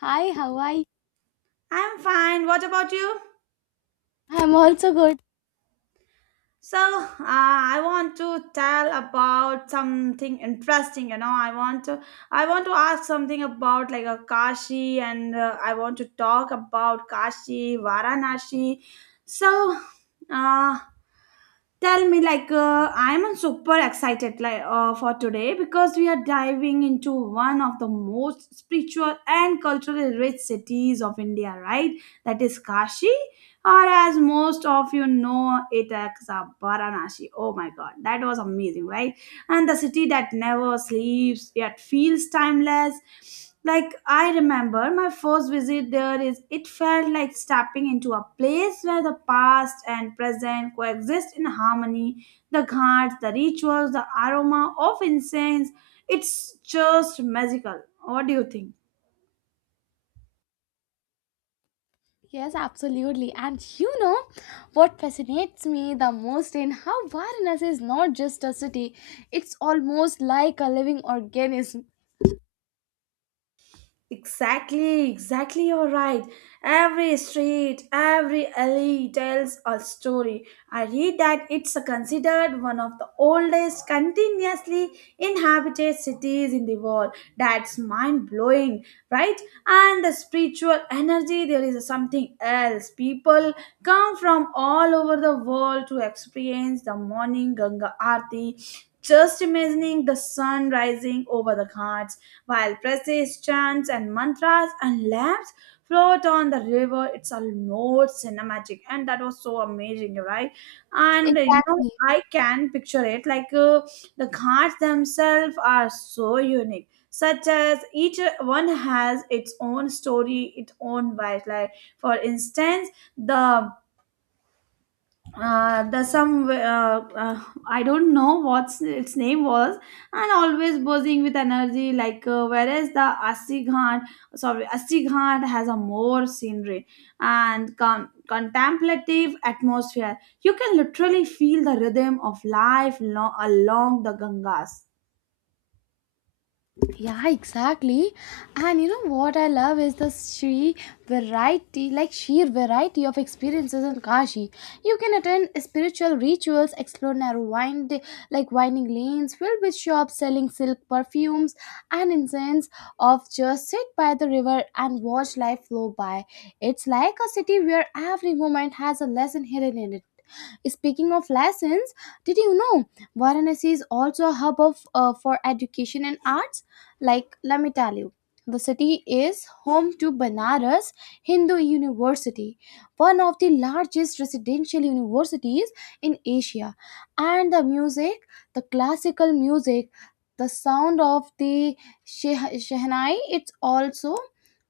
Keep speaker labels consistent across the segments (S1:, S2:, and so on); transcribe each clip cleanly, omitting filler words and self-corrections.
S1: Hi, how are you?
S2: I'm fine. What about you?
S1: I'm also good.
S2: So I want to tell about something interesting. You know, I want to ask something about like a Kashi, and I want to talk about Kashi, Varanasi. So, uh, Tell me like I'm super excited like for today because we are diving into one of the most spiritual and culturally rich cities of India, right? That is Kashi, or as most of you know it, as a Varanasi. Oh my god, that was amazing, right? And the city that never sleeps yet feels timeless. Like, I remember my first visit there is it felt like stepping into a place where the past and present coexist in harmony. The ghats, the rituals, the aroma of incense, it's just magical. What do you think?
S1: Yes, absolutely. And you know what fascinates me the most in how Varanasi is not just a city, it's almost like a living organism.
S2: Exactly, exactly, you're right. Every street, every alley tells a story. I read that it's considered one of the oldest continuously inhabited cities in the world. That's mind blowing, right? And the spiritual energy, there is something else. People come from all over the world to experience the morning Ganga Aarti. Just imagining the sun rising over the ghats while praises, chants, and mantras and lamps float on the river. It's almost cinematic, and that was so amazing, right? And you know,
S1: Exactly.
S2: I can picture it like the ghats themselves are so unique. Such as each one has its own story, its own vibe. Like for instance, the the some I don't know what's its name was, and always buzzing with energy. Like whereas the Assi Ghat, sorry, Assi Ghat has a more scenery and contemplative atmosphere. You can literally feel the rhythm of life along the Gangas.
S1: Yeah, exactly. And you know what I love is the she variety, like sheer variety of experiences in Kashi. You can attend spiritual rituals, explore like winding lanes filled with shops selling silk perfumes and incense, of just sit by the river and watch life flow by. It's like a city where every moment has a lesson hidden in it. Speaking of lessons, did you know Varanasi is also a hub of for education and arts? Like, let me tell you, the city is home to Banaras Hindu University, one of the largest residential universities in Asia. And the music, the classical music, the sound of the Shehnai, it's also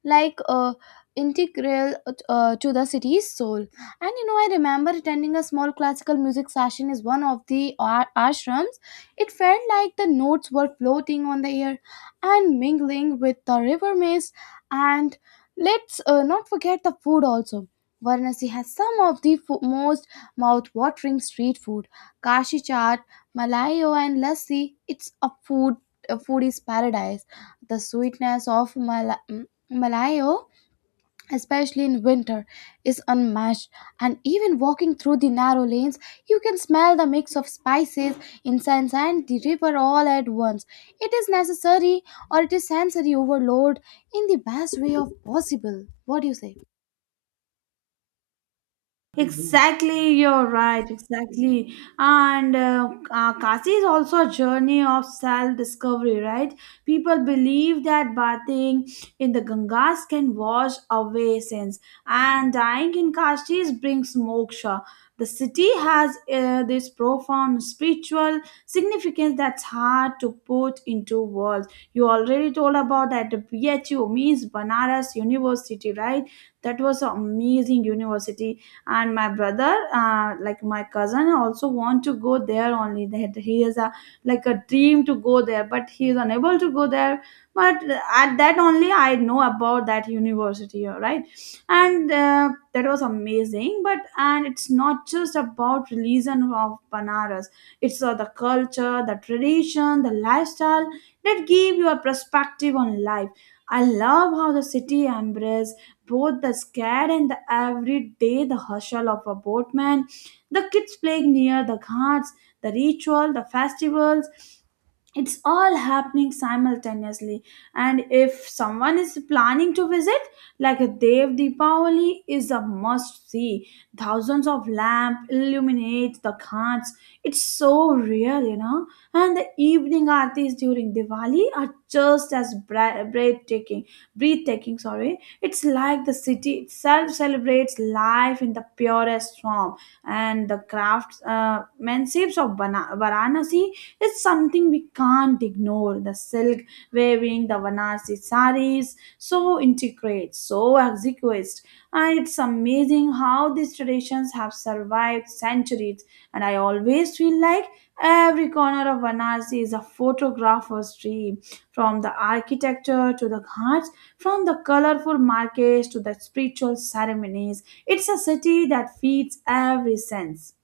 S1: like uh, integral to the city's soul. And you know, I remember attending a small classical music session is one of the ashrams. It felt like the notes were floating on the air, and mingling with the river mist. And let's not forget the food also. Varanasi has some of the most mouth-watering street food. Kashi chaat, malayo, and lassi. It's a foodie's paradise. The sweetness of malayo, especially in winter, is unmatched. And even walking through the narrow lanes, you can smell the mix of spices, incense, and the river all at once. It is necessary or it is sensory overload in the best way of possible. What do you say?
S2: Exactly, you're right. Exactly, and Kasi is also a journey of self-discovery, right? People believe that bathing in the Gangas can wash away sins, and dying in Kashi brings moksha. The city has this profound spiritual significance that's hard to put into words. You already told about that BHU means Banaras University, right? That was an amazing university, and my brother, my cousin, also want to go there only, that he is a like a dream to go there, but he is unable to go there. But at that only, I know about that university, all right. And that was amazing, but and it's not just about religion of Banaras. It's the culture, the tradition, the lifestyle that give you a perspective on life. I love how the city embraces both the scared and the everyday, the hustle of a boatman, the kids playing near the ghats, the ritual, the festivals, it's all happening simultaneously. And if someone is planning to visit, like, Dev Deepavali is a must see. Thousands of lamp illuminate the ghats. It's so real, you know. And the evening aartis during Diwali are just as breathtaking, breathtaking, sorry. It's like the city itself celebrates life in the purest form. And the crafts manships of Varanasi, it's something we can't ignore. The silk weaving, the Vanasi saris, so intricate, so exquisite. And it's amazing how these traditions have survived centuries. And I always feel like every corner of Varanasi is a photographer's dream, from the architecture to the ghats, from the colorful markets to the spiritual ceremonies. It's a city that feeds every sense.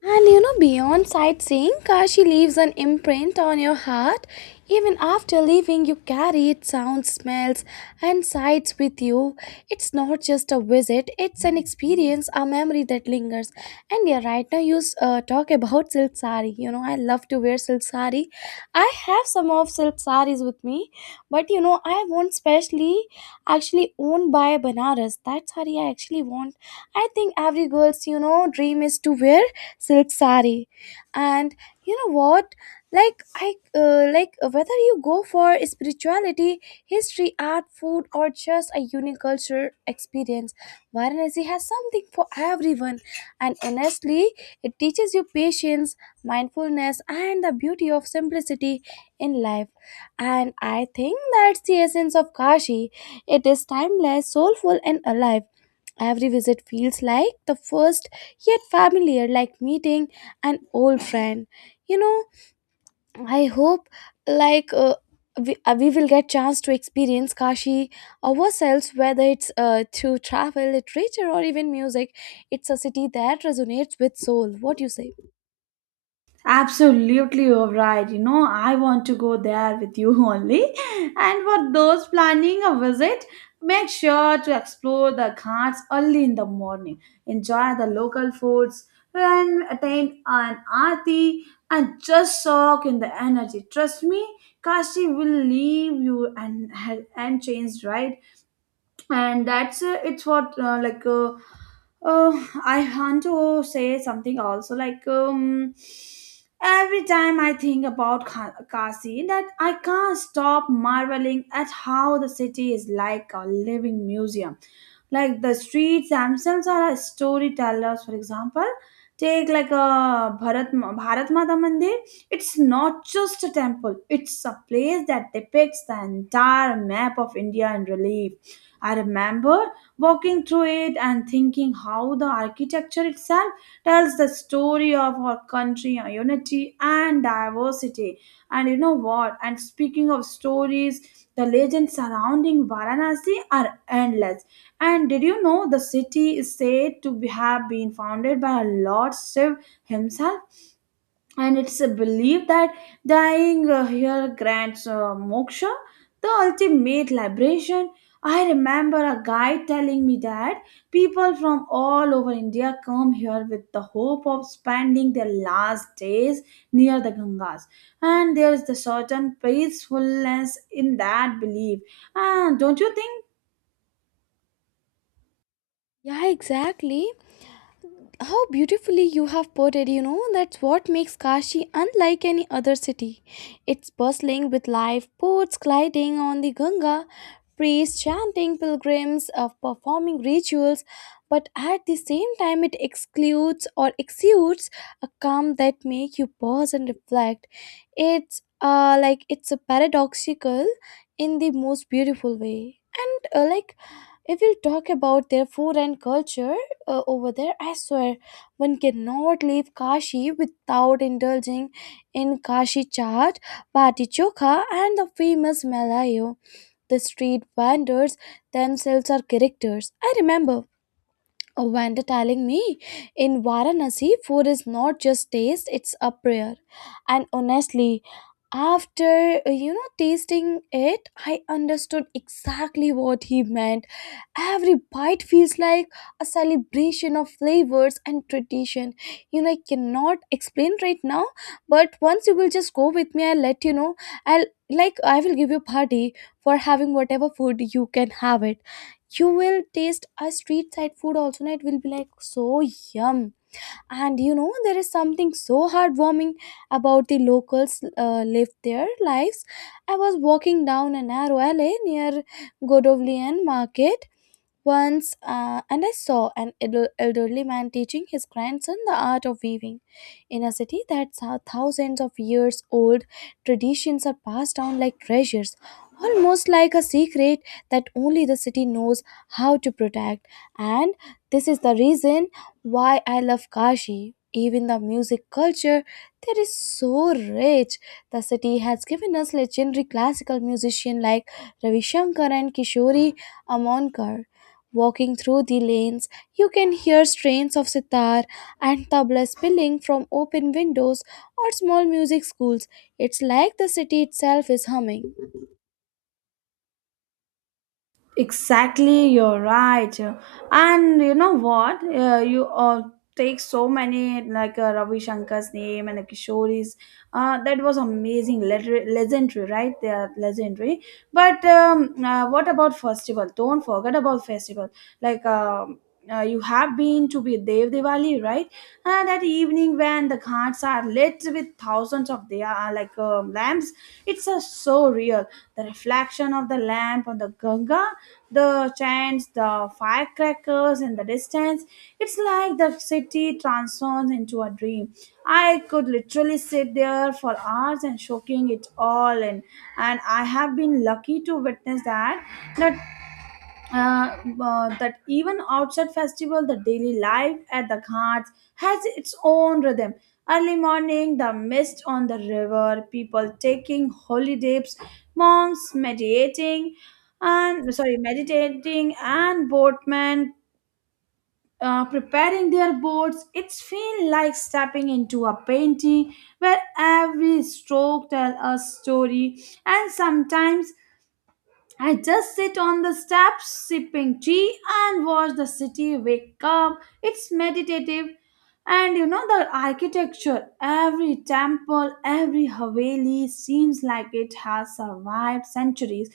S1: And you know, beyond sightseeing, Kashi leaves an imprint on your heart. Even after leaving, you carry its sounds, smells, and sights with you. It's not just a visit, it's an experience, a memory that lingers. And yeah, right now you talk about silk sari. You know, I love to wear silk sari. I have some of silk saris with me, but you know, I want specially actually owned by Banaras. That sari I actually want. I think every girl's, you know, dream is to wear silk sari, and you know what, like I like whether you go for spirituality, history, art, food, or just a unique culture experience, Varanasi has something for everyone. And honestly, it teaches you patience, mindfulness, and the beauty of simplicity in life. And I think that's the essence of Kashi. It is timeless, soulful, and alive. Every visit feels like the first, yet familiar, like meeting an old friend. You know, I hope like uh, we will get chance to experience Kashi ourselves, whether it's through travel, literature, or even music. It's a city that resonates with soul. What do you say?
S2: Absolutely, you're right. You know, I want to go there with you only. And for those planning a visit, make sure to explore the ghats early in the morning, enjoy the local foods, and attend an aarti, and just soak in the energy. Trust me, Kashi will leave you and changed, right? And that's it's what like uh, I want to say something also, like, every time I think about Kasi, that I can't stop marveling at how the city is like a living museum. Like, the streets themselves are storytellers. For example, take like a bharat Bharat Mata Mandir. It's not just a temple, it's a place that depicts the entire map of India in relief. I remember walking through it and thinking how the architecture itself tells the story of our country, our unity and diversity. And you know what? And speaking of stories, the legends surrounding Varanasi are endless. And did you know the city is said to have been founded by Lord Shiv himself? And it's a belief that dying here grants moksha, the ultimate liberation. I remember a guide telling me that people from all over India come here with the hope of spending their last days near the Gangas, and there is a certain peacefulness in that belief. And don't you think?
S1: Yeah, exactly. How beautifully you have put it, you know, that's what makes Kashi unlike any other city. It's bustling with life, boats gliding on the Ganga, priests chanting, pilgrims performing rituals, but at the same time it excludes or exudes a calm that make you pause and reflect. It's a paradoxical in the most beautiful way. And like if we talk about their food and culture over there, I swear one cannot leave Kashi without indulging in Kashi chaat, bati chokha, and the famous malayo. The street vendors themselves are characters. I remember a vendor telling me in Varanasi, food is not just taste; it's a prayer. And honestly, after you know, tasting it, I understood exactly what he meant. Every bite feels like a celebration of flavors and tradition. You know, I cannot explain right now, but once you will just go with me, I'll let you know. I'll like, I will give you party for having whatever food you can have it. You will taste a street side food also, and it will be like so yum. And you know, there is something so heartwarming about the locals live their lives. I was walking down a narrow alley near Godovlian market once, and I saw an elderly man teaching his grandson the art of weaving in a city that's how thousands of years old. Traditions are passed down like treasures, almost like a secret that only the city knows how to protect. And this is the reason why I love Kashi. Even the music culture there is so rich. The city has given us legendary classical musicians like Ravi Shankar and Kishori Amonkar. Walking through the lanes, you can hear strains of sitar and tabla spilling from open windows or small music schools. It's like the city itself is humming.
S2: Exactly, you're right. And you know what? You take so many like Ravi Shankar's name and the Kishori's. That was amazing, legendary, right? They are legendary. But what about festival? Don't forget about festival. Like you have been to be Dev Diwali, right? That evening when the ghats are lit with thousands of they are like lamps, it's so real. The reflection of the lamp on the Ganga, the chants, the firecrackers in the distance. It's like the city transforms into a dream. I could literally sit there for hours and soaking it all in. And I have been lucky to witness that, not that even outside festival, the daily life at the ghats has its own rhythm. Early morning, the mist on the river, people taking holy dips, monks meditating, and sorry, meditating and boatmen preparing their boats, it's feel like stepping into a painting where every stroke tells a story. And sometimes I just sit on the steps, sipping tea, and watch the city wake up. It's meditative. And you know, the architecture, every temple, every Haveli seems like it has survived centuries,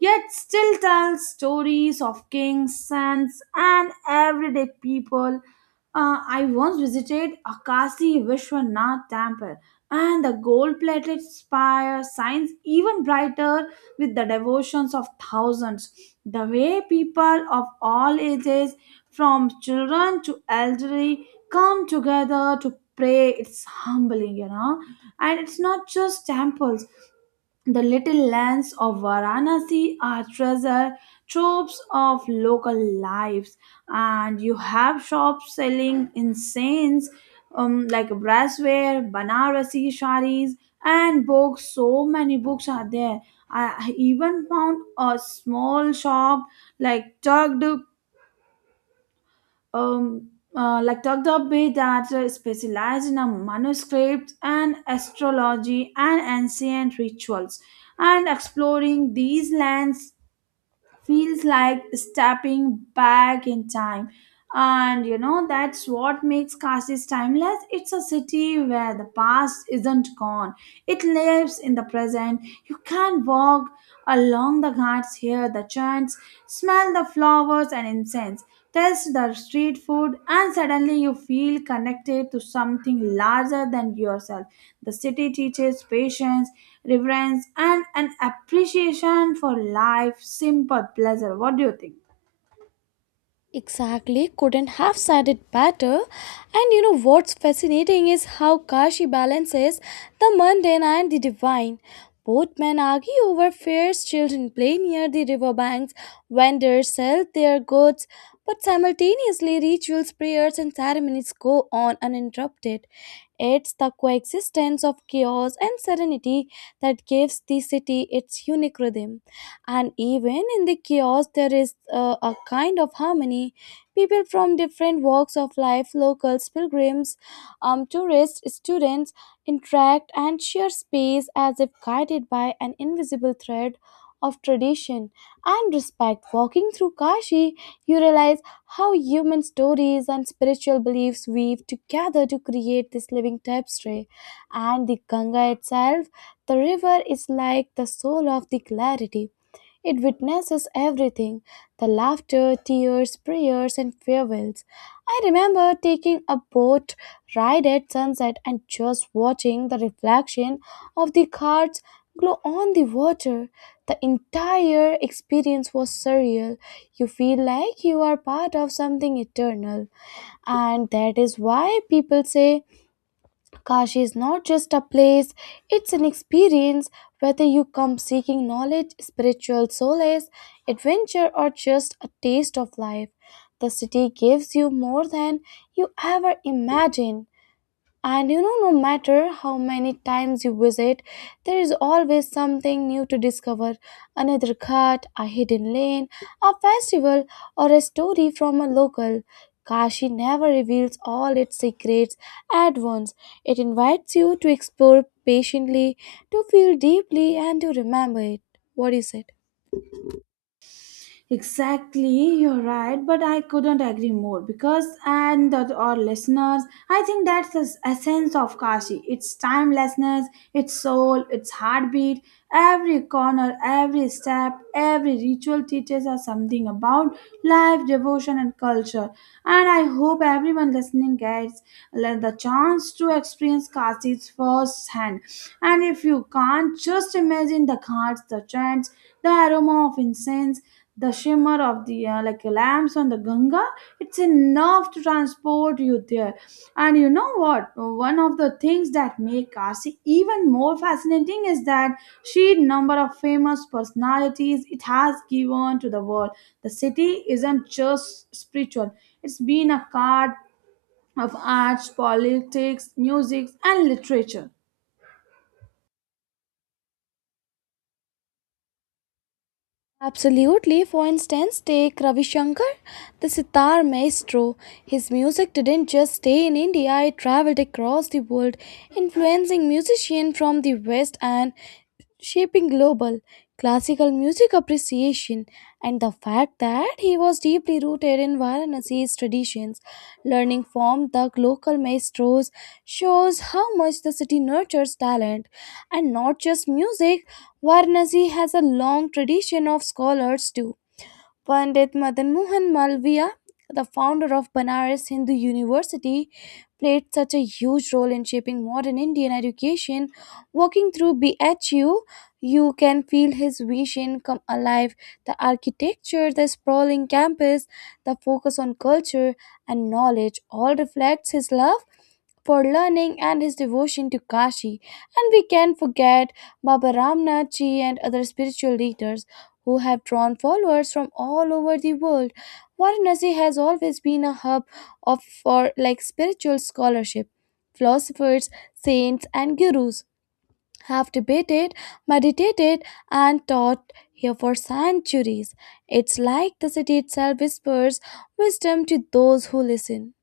S2: yet still tells stories of kings, saints, and everyday people. I once visited Akasi Vishwanath temple, and the gold plated spire shines even brighter with the devotions of thousands. The way people of all ages, from children to elderly, come together to pray, it's humbling, you know. And it's not just temples. The little lands of Varanasi are treasure troves of local lives, and you have shops selling incense, brassware, Banarasi saris, and books. So many books are there. I even found a small shop, like tugged, um, Dagdabbe, that specialize in manuscripts and astrology and ancient rituals. And exploring these lands feels like stepping back in time. And you know, that's what makes Kashi timeless. It's a city where the past isn't gone, it lives in the present. You can walk along the ghats, hear the chants, smell the flowers and incense, test the street food, and suddenly you feel connected to something larger than yourself. The city teaches patience, reverence, and an appreciation for life, simple pleasure. What do you think?
S1: Exactly, couldn't have said it better. And you know what's fascinating is how Kashi balances the mundane and the divine. Both men argue over fairs, children play near the riverbanks, vendors sell their goods, but simultaneously rituals, prayers, and ceremonies go on uninterrupted. It's the coexistence of chaos and serenity that gives the city its unique rhythm. And even in the chaos, there is a kind of harmony. People from different walks of life, locals, pilgrims, tourists, students, interact and share space as if guided by an invisible thread of tradition and respect. Walking through Kashi, you realize how human stories and spiritual beliefs weave together to create this living tapestry. And the Ganga itself, the river is like the soul of the clarity. It witnesses everything, the laughter, tears, prayers, and farewells. I remember taking a boat ride at sunset and just watching the reflection of the cards glow on the water. The entire experience was surreal. You feel like you are part of something eternal, and that is why people say Kashi is not just a place, it's an experience. Whether you come seeking knowledge, spiritual solace, adventure, or just a taste of life, the city gives you more than you ever imagined. And you know, no matter how many times you visit, there is always something new to discover, another cut, a hidden lane, a festival, or a story from a local. Kashi never reveals all its secrets at once. It invites you to explore patiently, to feel deeply, and to remember it. What is it?
S2: Exactly, you're right, but I couldn't agree more because, and the, our listeners, I think that's the essence of Kashi. It's timelessness, its soul, its heartbeat. Every corner, every step, every ritual teaches us something about life, devotion, and culture. And I hope everyone listening gets the chance to experience Kashi's firsthand. And if you can't, just imagine the ghats, the chants, the aroma of incense, the shimmer of the lamps on the Ganga, it's enough to transport you there. And you know what? One of the things that make Kasi even more fascinating is that sheer number of famous personalities it has given to the world. The city isn't just spiritual; it's been a card of arts, politics, music, and literature.
S1: Absolutely. For instance, take Ravi Shankar, the sitar maestro. His music didn't just stay in India, it traveled across the world, influencing musicians from the West and shaping global classical music appreciation education, and the fact that he was deeply rooted in Varanasi's traditions. Learning from the local maestros shows how much the city nurtures talent, and not just music. Varanasi has a long tradition of scholars too. Pandit Madan Mohan Malviya, the founder of Banaras Hindu University, played such a huge role in shaping modern Indian education. Walking through BHU, you can feel his vision come alive. The architecture, the sprawling campus, the focus on culture and knowledge all reflects his love for learning and his devotion to Kashi. And we can forget Baba Ramnath Ji and other spiritual leaders who have drawn followers from all over the world. Varanasi has always been a hub of for like spiritual scholarship. Philosophers, saints, and gurus have debated, meditated, and taught here for centuries. It's like the city itself whispers wisdom to those who listen.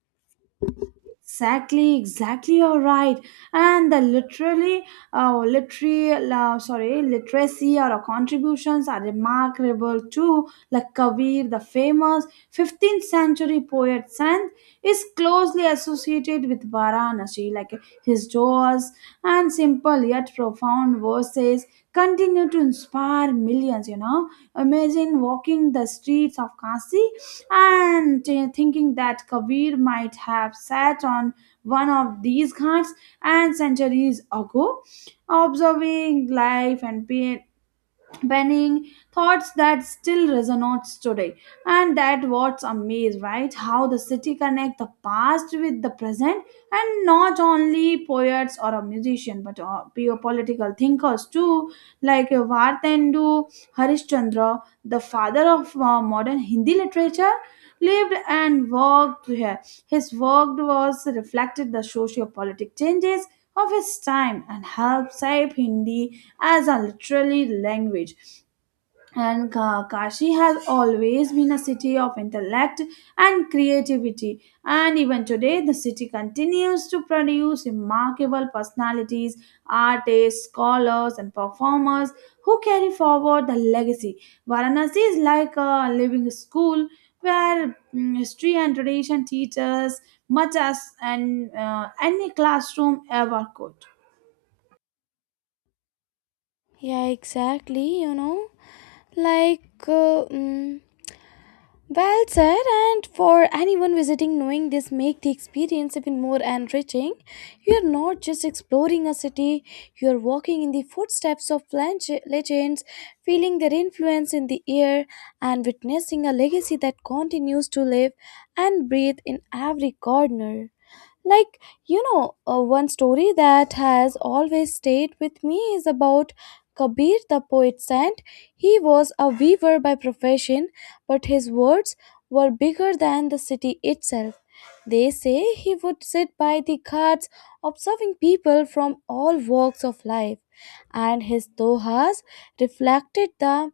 S2: Exactly, exactly. You're right. And the literacy or contributions are remarkable too. Like Kabir, the famous 15th century poet Sant, is closely associated with Varanasi. Like, his doors and simple yet profound verses continue to inspire millions. You know, imagine walking the streets of Kasi and thinking that Kabir might have sat on one of these ghats and centuries ago, observing life and penning thoughts that still resonates today. And that what's amazed, right? How the city connect the past with the present, and not only poets or a musician, but pure political thinkers too, like Vartendu Harishchandra, the father of modern Hindi literature, lived and worked here. His work was reflected the socio-politic changes of his time and helped shape Hindi as a literary language. And Kashi has always been a city of intellect and creativity. And even today, the city continues to produce remarkable personalities, artists, scholars, and performers who carry forward the legacy. Varanasi is like a living school where history and tradition teach us much as an, any classroom ever could.
S1: Yeah, exactly, you know. Like, uh, mm, Well said, and for anyone visiting, knowing this make the experience even more enriching. You are not just exploring a city; you are walking in the footsteps of legends, feeling their influence in the air, and witnessing a legacy that continues to live and breathe in every corner. Like, you know, one story that has always stayed with me is about Kabir the poet saint. He was a weaver by profession, but his words were bigger than the city itself. They say he would sit by the ghats observing people from all walks of life, and his dohas reflected the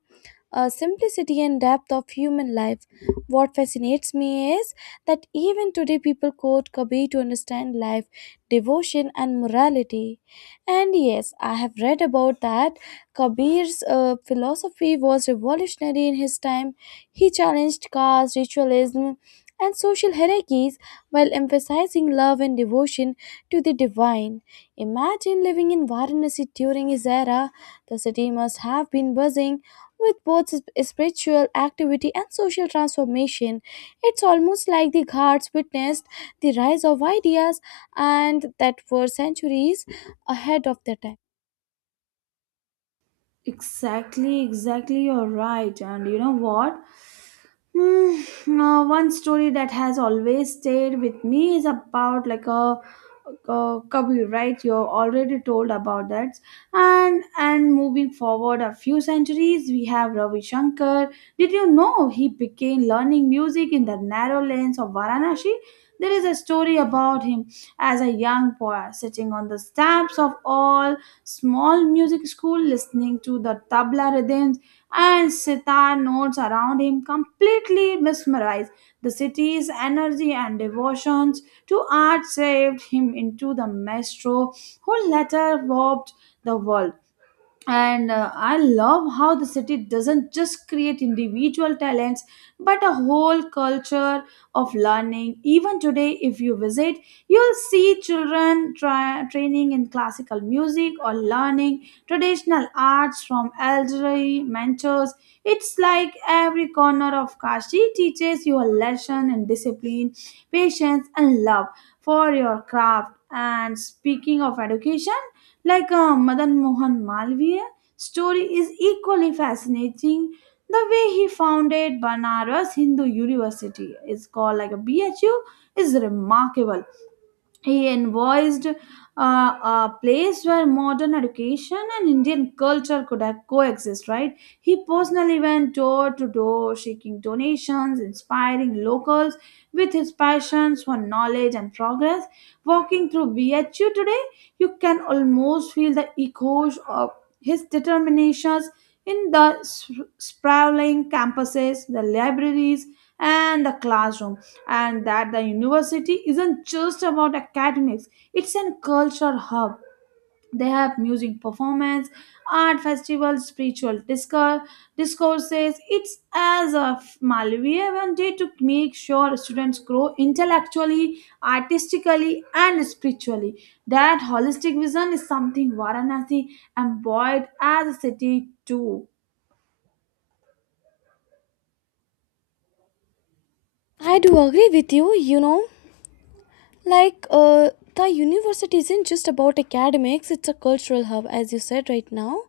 S1: simplicity and depth of human life. What fascinates me is that even today people quote Kabir to understand life, devotion, and morality. And yes, I have read about that. Kabir's philosophy was revolutionary in his time. He challenged caste, ritualism, and social hierarchies while emphasizing love and devotion to the divine. Imagine living in Varanasi during his era. The city must have been buzzing with both spiritual activity and social transformation. It's almost like the Ghats witnessed the rise of ideas and that were centuries ahead of their time.
S2: Exactly, exactly, you're right. And you know what? One story that has always stayed with me is about a cubby, right? You already told about that, and moving forward a few centuries, we have Ravi Shankar. Did you know he began learning music in the narrow lanes of Varanasi? There is a story about him as a young boy sitting on the steps of all small music school, listening to the tabla rhythms and sitar notes around him, completely mesmerized. The city's energy and devotions to art saved him into the maestro who later warped the world. And I love how the city doesn't just create individual talents but a whole culture of learning. Even today if you visit, you'll see children try training in classical music or learning traditional arts from elderly mentors. It's like every corner of Kashi teaches you a lesson in discipline, patience, and love for your craft. And speaking of education, Madan Mohan Malviya story is equally fascinating. The way he founded Banaras Hindu University, is called like a BHU, is remarkable. He envisaged a place where modern education and Indian culture could have coexist, right? He personally went door to door, seeking donations, inspiring locals with his passions for knowledge and progress. Walking through BHU today, you can almost feel the echoes of his determinations in the sprawling campuses, the libraries, and the classroom. And that the university isn't just about academics, it's a culture hub. They have music performance, art festivals, spiritual discourse discourses. It's as a Malviya day to make sure students grow intellectually, artistically, and spiritually. That holistic vision is something Varanasi embodied as a city too.
S1: I do agree with you, you know, like uh, the university isn't just about academics, it's a cultural hub, as you said right now.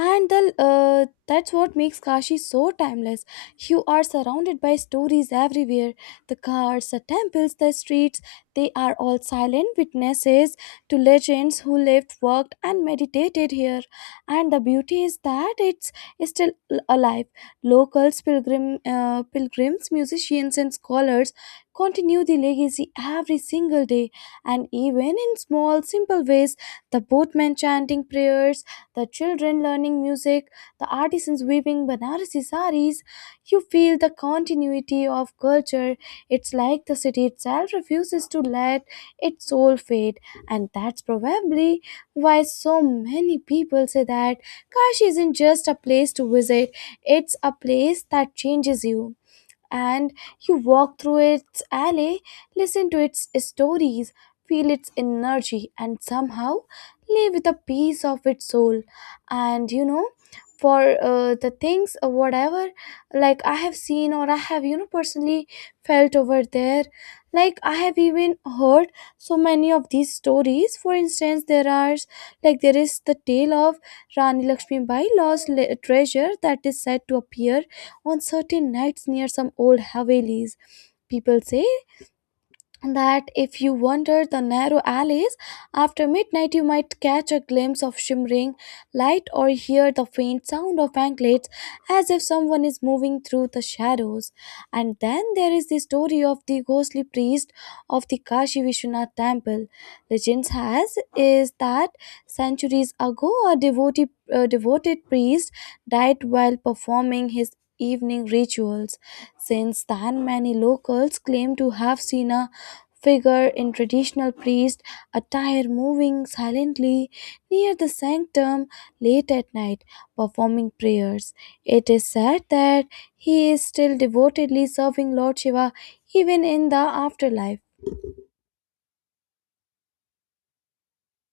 S1: And that's what makes Kashi so timeless. You are surrounded by stories everywhere, the cars, the temples, the streets, they are all silent witnesses to legends who lived, worked, and meditated here. And the beauty is that it's still alive. Locals, pilgrims, musicians, and scholars continue the legacy every single day. And even in small simple ways, the boatmen chanting prayers, the children learning music, the artisans weaving Banarasi saris. You feel the continuity of culture. It's like the city itself refuses to let its soul fade, and that's probably why so many people say that Kashi isn't just a place to visit, it's a place that changes you, and you walk through its alley, listen to its stories, feel its energy, and somehow live with a piece of its soul. And you know, for the things, whatever, like I have seen or I have, you know, personally felt over there, like I have even heard so many of these stories. For instance, there are like there is the tale of Rani Lakshmi Bai lost treasure that is said to appear on certain nights near some old Havelis. People say that if you wander the narrow alleys after midnight, you might catch a glimpse of shimmering light or hear the faint sound of anklets as if someone is moving through the shadows. And then there is the story of the ghostly priest of the Kashi Vishwanath temple. Legends has is that centuries ago, a devoted priest died while performing his evening rituals. Since then, many locals claim to have seen a figure in traditional priest attire moving silently near the sanctum late at night, performing prayers. It is said that he is still devotedly serving Lord Shiva even in the afterlife.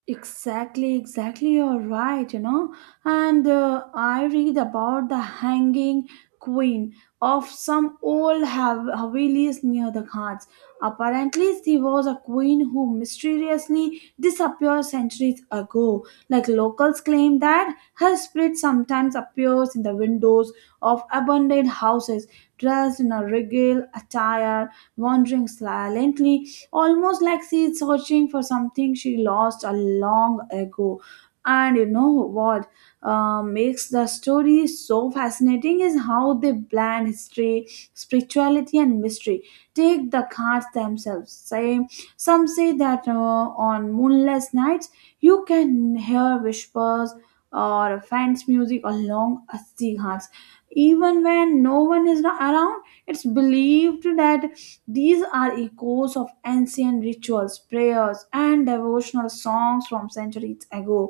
S2: Exactly, exactly. You're right, you know. And I read about the hanging queen of some old Havelis near the Ghats. Apparently, she was a queen who mysteriously disappeared centuries ago. Like locals claim that her spirit sometimes appears in the windows of abandoned houses, dressed in a regal attire, wandering silently, almost like she's searching for something she lost a long ago. And you know what makes the story so fascinating is how they blend history, spirituality, and mystery. Take the cards themselves. Say, some say that on moonless nights you can hear whispers or faint music along a sea hearts, even when no one is around. It's believed that these are echoes of ancient rituals, prayers, and devotional songs from centuries ago,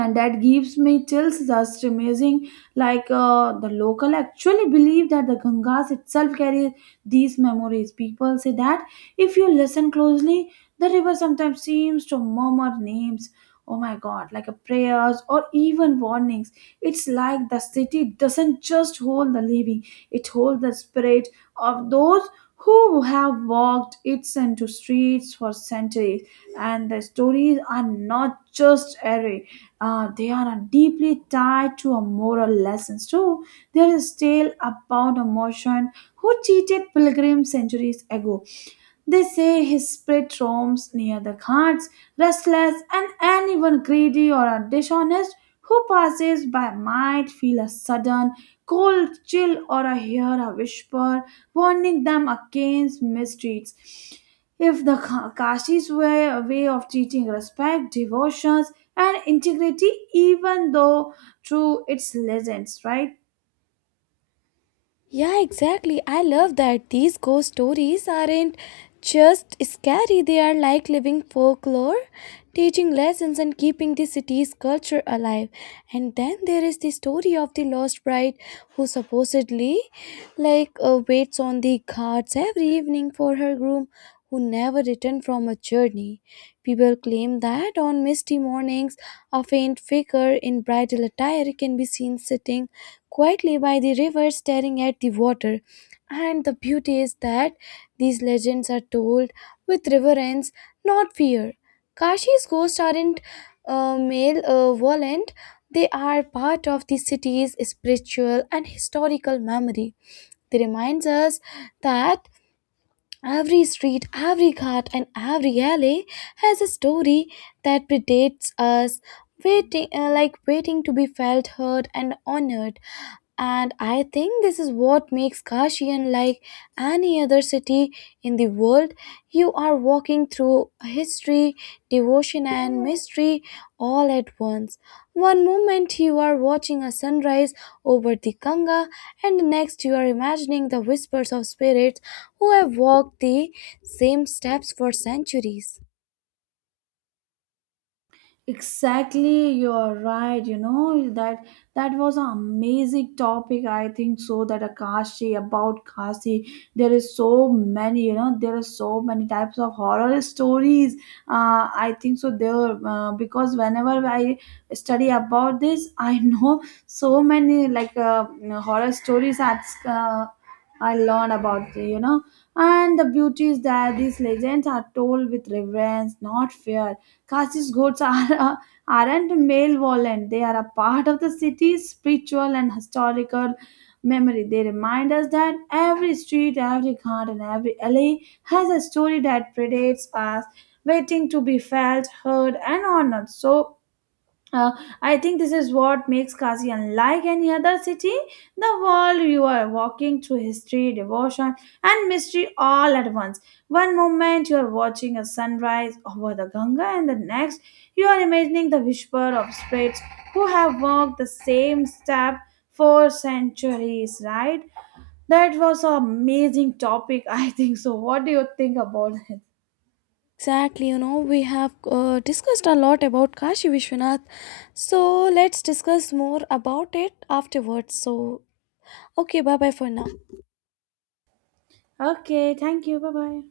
S2: and that gives me chills. Just amazing. The local actually believe that the gangas itself carries these memories. People say that if you listen closely, the river sometimes seems to murmur names, oh my god, like a prayers or even warnings. It's like the city doesn't just hold the living, it holds the spirit of those who have walked its into streets for centuries. And the stories are not just airy, they are deeply tied to a moral lessons too. There is a tale about a merchant who cheated pilgrims centuries ago. They say his spirit roams near the cards, restless, and anyone greedy or dishonest who passes by might feel a sudden cold chill or a hear a whisper warning them against mistreats. If the Kashi's way, a way of teaching respect, devotions, and integrity, even though through its legends, right?
S1: Yeah, exactly. I love that these ghost stories aren't just scary, they are like living folklore, teaching lessons and keeping the city's culture alive. And then there is the story of the lost bride who supposedly waits on the ghats every evening for her groom who never returned from a journey. People claim that on misty mornings, a faint figure in bridal attire can be seen sitting quietly by the river staring at the water. And the beauty is that these legends are told with reverence, not fear. Kashi's ghosts aren't male they are part of the city's spiritual and historical memory. They remind us that every street, every cart, and every alley has a story that predates us, waiting to be felt, heard, and honored. And I think this is what makes Kashi unlike any other city in the world. You are walking through history, devotion, and mystery all at once. One moment you are watching a sunrise over the Ganga, and the next you are imagining the whispers of spirits who have walked the same steps for centuries.
S2: Exactly, you're right, you know. That was an amazing topic, I think so. That a Kashi, about Kashi, there is so many, you know, there are so many types of horror stories. I think so there because whenever I study about this I know so many horror stories that I learned about, you know. And the beauty is that these legends are told with reverence, not fear. Kashis goats are, aren't malevolent, they are a part of the city's spiritual and historical memory. They remind us that every street, every ghat, and every alley has a story that predates us, waiting to be felt, heard, and honored. So, uh, I think this is what makes Kashi unlike any other city. The world you are walking through history, devotion, and mystery all at once. One moment you are watching a sunrise over the Ganga, and the next you are imagining the whisper of spirits who have walked the same step for centuries, right? That was an amazing topic, I think so. What do you think about it?
S1: Exactly, you know, we have discussed a lot about Kashi Vishwanath. So let's discuss more about it afterwards. So, okay, bye bye for now.
S2: Okay, thank you. Bye bye.